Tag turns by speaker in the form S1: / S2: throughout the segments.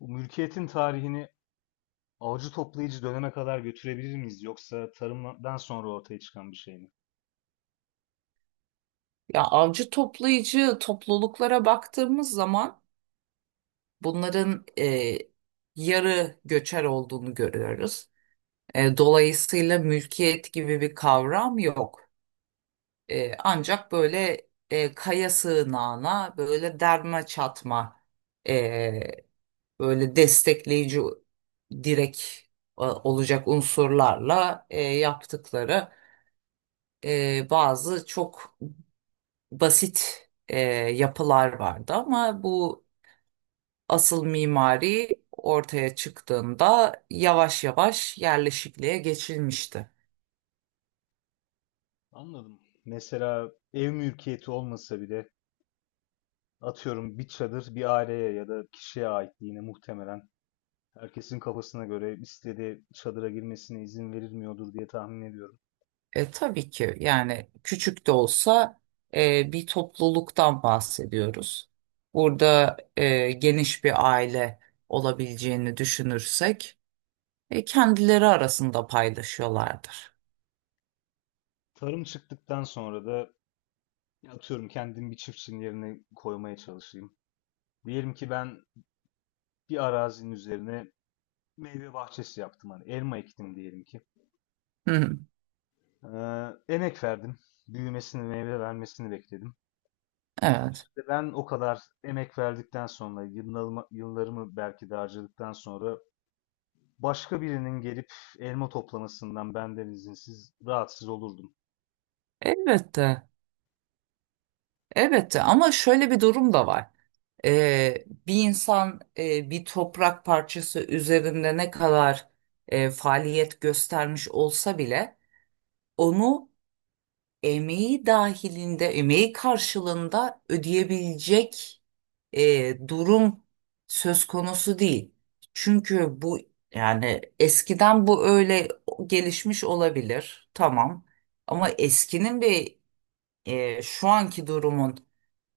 S1: Bu mülkiyetin tarihini avcı toplayıcı döneme kadar götürebilir miyiz? Yoksa tarımdan sonra ortaya çıkan bir şey mi?
S2: Ya avcı toplayıcı topluluklara baktığımız zaman bunların yarı göçer olduğunu görüyoruz. Dolayısıyla mülkiyet gibi bir kavram yok. Ancak böyle kaya sığınağına böyle derme çatma e, böyle destekleyici direk olacak unsurlarla yaptıkları bazı çok basit yapılar vardı ama bu asıl mimari ortaya çıktığında yavaş yavaş yerleşikliğe geçilmişti.
S1: Anladım. Mesela ev mülkiyeti olmasa bile atıyorum bir çadır bir aileye ya da kişiye aitliğine muhtemelen herkesin kafasına göre istediği çadıra girmesine izin verilmiyordur diye tahmin ediyorum.
S2: Tabii ki yani küçük de olsa bir topluluktan bahsediyoruz. Burada geniş bir aile olabileceğini düşünürsek kendileri arasında paylaşıyorlardır.
S1: Tarım çıktıktan sonra da atıyorum kendim bir çiftçinin yerine koymaya çalışayım. Diyelim ki ben bir arazinin üzerine meyve bahçesi yaptım. Hani elma ektim diyelim ki.
S2: Hı hı,
S1: Emek verdim. Büyümesini, meyve vermesini bekledim.
S2: evet,
S1: İşte ben o kadar emek verdikten sonra, yıllarımı, yıllarımı belki de harcadıktan sonra başka birinin gelip elma toplamasından benden izinsiz rahatsız olurdum.
S2: elbette, elbette, ama şöyle bir durum da var. Bir insan bir toprak parçası üzerinde ne kadar faaliyet göstermiş olsa bile onu emeği dahilinde, emeği karşılığında ödeyebilecek durum söz konusu değil. Çünkü bu yani eskiden bu öyle gelişmiş olabilir, tamam. Ama eskinin ve şu anki durumun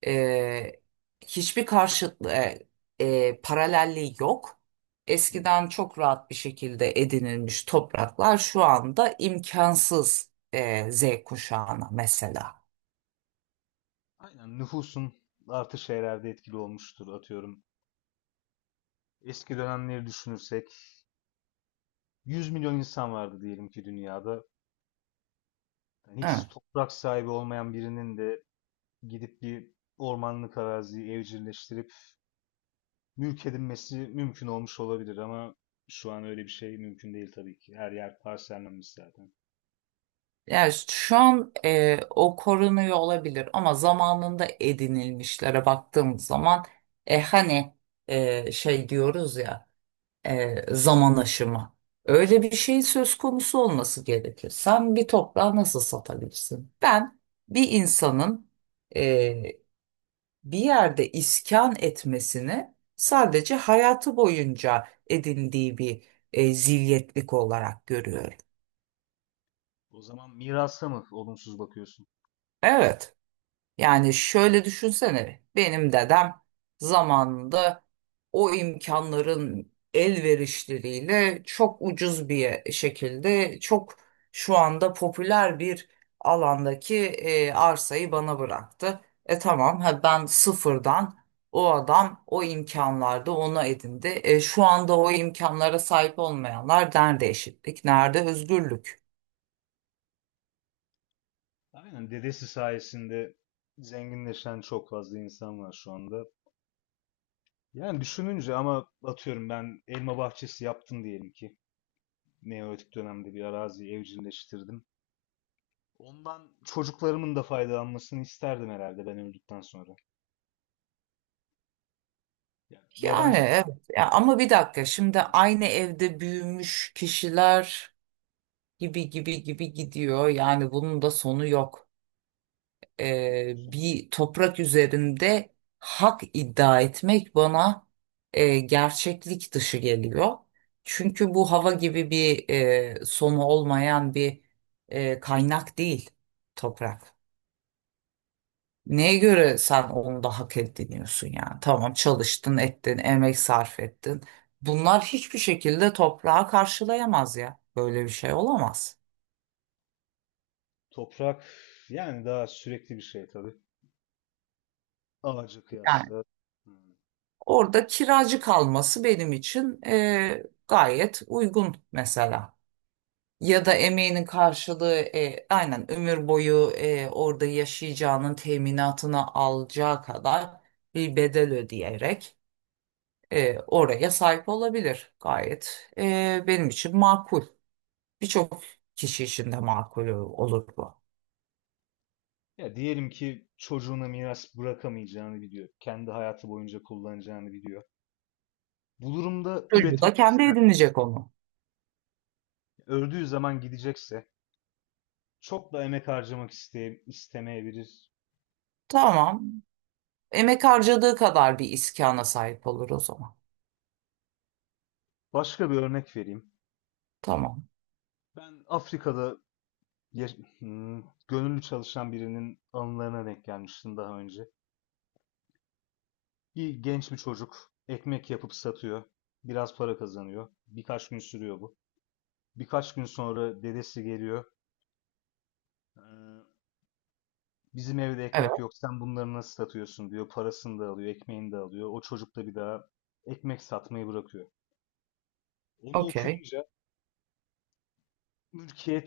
S2: ee, hiçbir paralelliği yok. Eskiden çok rahat bir şekilde edinilmiş topraklar şu anda imkansız Z kuşağına mesela.
S1: Aynen, nüfusun artış herhalde etkili olmuştur atıyorum. Eski dönemleri düşünürsek 100 milyon insan vardı diyelim ki dünyada. Yani
S2: Evet.
S1: hiç toprak sahibi olmayan birinin de gidip bir ormanlık araziyi evcilleştirip mülk edinmesi mümkün olmuş olabilir ama şu an öyle bir şey mümkün değil tabii ki. Her yer parsellenmiş zaten.
S2: Yani şu an o korunuyor olabilir ama zamanında edinilmişlere baktığımız zaman hani şey diyoruz ya, zaman aşımı. Öyle bir şey söz konusu olması gerekir. Sen bir toprağı nasıl satabilirsin? Ben bir insanın e, bir yerde iskan etmesini sadece hayatı boyunca edindiği bir zilyetlik olarak görüyorum.
S1: O zaman mirasa mı olumsuz bakıyorsun?
S2: Evet. Yani şöyle düşünsene, benim dedem zamanında o imkanların elverişleriyle çok ucuz bir şekilde çok şu anda popüler bir alandaki arsayı bana bıraktı. Tamam, ha ben sıfırdan, o adam o imkanlarda onu edindi. Şu anda o imkanlara sahip olmayanlar nerede eşitlik, nerede özgürlük?
S1: Aynen, dedesi sayesinde zenginleşen çok fazla insan var şu anda. Yani düşününce ama atıyorum ben elma bahçesi yaptım diyelim ki. Neolitik dönemde bir araziyi evcilleştirdim. Ondan çocuklarımın da faydalanmasını isterdim herhalde ben öldükten sonra. Yani
S2: Yani
S1: yabancı
S2: evet.
S1: bir
S2: Ya, ama bir
S1: doğaçlar.
S2: dakika, şimdi aynı evde büyümüş kişiler gibi gibi gibi gidiyor. Yani bunun da sonu yok.
S1: Aynen.
S2: Bir toprak üzerinde hak iddia etmek bana gerçeklik dışı geliyor. Çünkü bu hava gibi bir sonu olmayan bir kaynak değil toprak. Neye göre sen onu da hak ediniyorsun yani? Tamam, çalıştın, ettin, emek sarf ettin. Bunlar hiçbir şekilde toprağa karşılayamaz ya. Böyle bir şey olamaz.
S1: Toprak yani daha sürekli bir şey tabii. Ağaca
S2: Yani
S1: kıyasla. Hmm.
S2: orada kiracı kalması benim için gayet uygun mesela. Ya da emeğinin karşılığı, aynen ömür boyu orada yaşayacağının teminatını alacağı kadar bir bedel ödeyerek oraya sahip olabilir. Gayet benim için makul. Birçok kişi için de makul olur bu.
S1: Ya diyelim ki çocuğuna miras bırakamayacağını biliyor. Kendi hayatı boyunca kullanacağını biliyor. Bu durumda
S2: Çocuğu
S1: üretmek
S2: da kendi
S1: ister.
S2: edinecek onu.
S1: Öldüğü zaman gidecekse çok da emek harcamak istemeyebilir.
S2: Tamam. Emek harcadığı kadar bir iskana sahip olur o zaman.
S1: Başka bir örnek vereyim.
S2: Tamam.
S1: Ben Afrika'da gönüllü çalışan birinin anılarına denk gelmiştim daha önce. Bir genç bir çocuk ekmek yapıp satıyor. Biraz para kazanıyor. Birkaç gün sürüyor bu. Birkaç gün sonra dedesi geliyor. Ee, Bizim evde
S2: Evet.
S1: ekmek yok. Sen bunları nasıl satıyorsun diyor. Parasını da alıyor, ekmeğini de alıyor. O çocuk da bir daha ekmek satmayı bırakıyor. Onu
S2: Okey.
S1: okuyunca Türkiye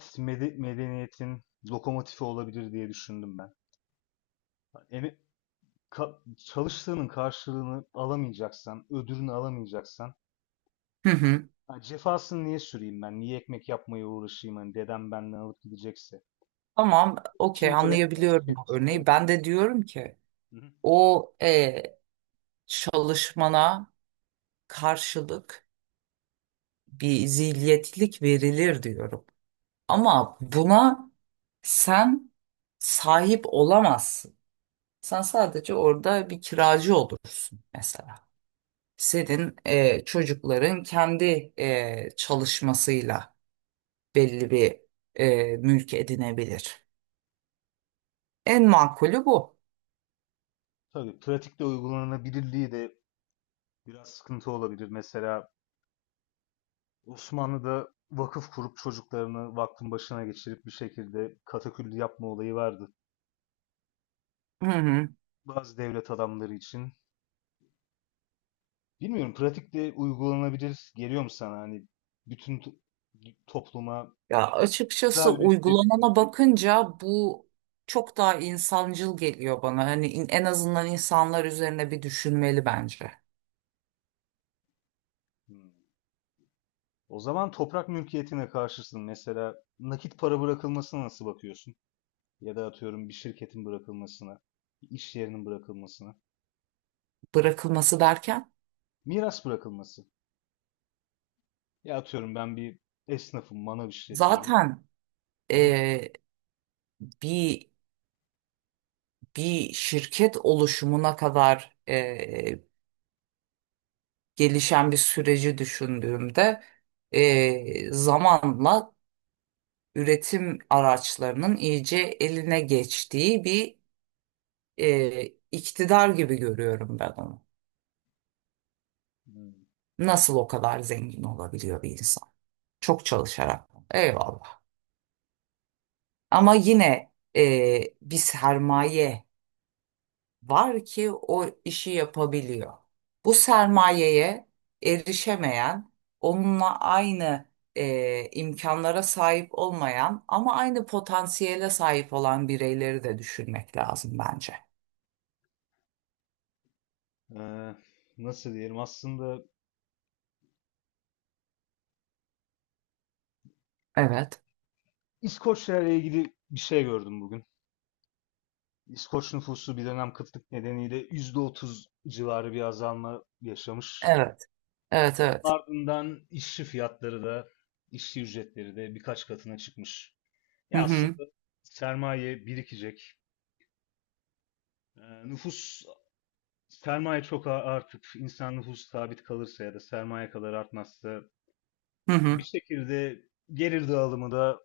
S1: medeniyetin lokomotifi olabilir diye düşündüm ben. Yani çalıştığının karşılığını alamayacaksan, ödülünü alamayacaksan
S2: Hı hı.
S1: ha, cefasını niye süreyim ben? Niye ekmek yapmaya uğraşayım? Hani dedem benden alıp gidecekse.
S2: Tamam. Okey.
S1: İçinde benzer bir
S2: Anlayabiliyorum
S1: şey
S2: bu
S1: düşünülebilir.
S2: örneği. Ben de diyorum ki
S1: Hı hı.
S2: o çalışmana karşılık bir zilyetlik verilir diyorum. Ama buna sen sahip olamazsın. Sen sadece orada bir kiracı olursun mesela. Senin çocukların kendi çalışmasıyla belli bir mülk edinebilir. En makulü bu.
S1: Tabii pratikte uygulanabilirliği de biraz sıkıntı olabilir. Mesela Osmanlı'da vakıf kurup çocuklarını vakfın başına geçirip bir şekilde kataküllü yapma olayı vardı.
S2: Hı hı.
S1: Bazı devlet adamları için. Bilmiyorum pratikte uygulanabilir geliyor mu sana? Hani bütün topluma
S2: Ya
S1: daha
S2: açıkçası
S1: üretilebilir mi?
S2: uygulanana bakınca bu çok daha insancıl geliyor bana. Hani en azından insanlar üzerine bir düşünmeli bence.
S1: Hmm. O zaman toprak mülkiyetine karşısın. Mesela nakit para bırakılmasına nasıl bakıyorsun? Ya da atıyorum bir şirketin bırakılmasına, bir iş yerinin bırakılmasına.
S2: Bırakılması derken
S1: Miras bırakılması. Ya atıyorum ben bir esnafım, manav işletiyorum.
S2: zaten
S1: Hı hı.
S2: e, bir bir şirket oluşumuna kadar gelişen bir süreci düşündüğümde zamanla üretim araçlarının iyice eline geçtiği bir e, iktidar gibi görüyorum ben onu.
S1: Hmm.
S2: Nasıl o kadar zengin olabiliyor bir insan? Çok çalışarak. Eyvallah. Ama yine bir sermaye var ki o işi yapabiliyor. Bu sermayeye erişemeyen, onunla aynı imkanlara sahip olmayan ama aynı potansiyele sahip olan bireyleri de düşünmek lazım bence.
S1: Ee, Nasıl diyelim aslında,
S2: Evet,
S1: İskoçlarla ilgili bir şey gördüm bugün. İskoç nüfusu bir dönem kıtlık nedeniyle %30 civarı bir azalma yaşamış.
S2: evet, evet,
S1: Onun
S2: evet.
S1: ardından işçi fiyatları da işçi ücretleri de birkaç katına çıkmış.
S2: Hı
S1: Ya aslında
S2: hı,
S1: sermaye birikecek. Ee, Nüfus sermaye çok artıp insan nüfusu sabit kalırsa ya da sermaye kadar artmazsa
S2: hı
S1: yani bir
S2: hı.
S1: şekilde gelir dağılımı da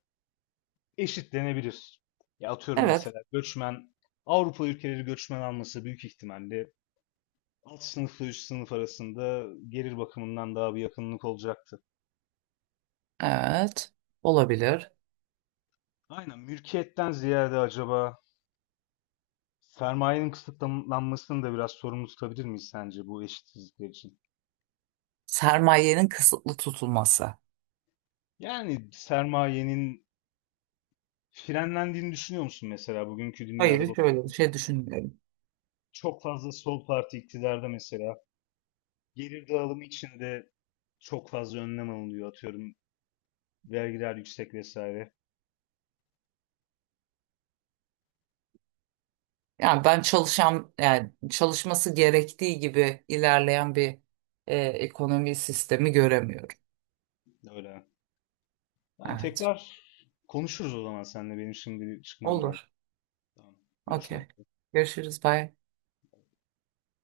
S1: eşitlenebilir. Ya atıyorum
S2: Evet,
S1: mesela göçmen Avrupa ülkeleri göçmen alması büyük ihtimalle alt sınıfla üst sınıf arasında gelir bakımından daha bir yakınlık olacaktı.
S2: evet. Olabilir.
S1: Aynen, mülkiyetten ziyade acaba sermayenin kısıtlanmasını da biraz sorumlu tutabilir miyiz sence bu eşitsizlikler için?
S2: Sermayenin kısıtlı tutulması.
S1: Yani sermayenin frenlendiğini düşünüyor musun mesela bugünkü dünyada
S2: Hayır, şöyle bir
S1: bakıyorum.
S2: şey düşünmüyorum.
S1: Çok fazla sol parti iktidarda mesela. Gelir dağılımı için de çok fazla önlem alınıyor atıyorum. Vergiler yüksek vesaire.
S2: Yani ben çalışan, yani çalışması gerektiği gibi ilerleyen bir ekonomi sistemi göremiyorum.
S1: Öyle. Yani
S2: Evet.
S1: tekrar konuşuruz o zaman seninle. Benim şimdi bir çıkmam lazım.
S2: Olur.
S1: Tamam. Görüşmek
S2: Okey.
S1: üzere.
S2: Görüşürüz. Bye.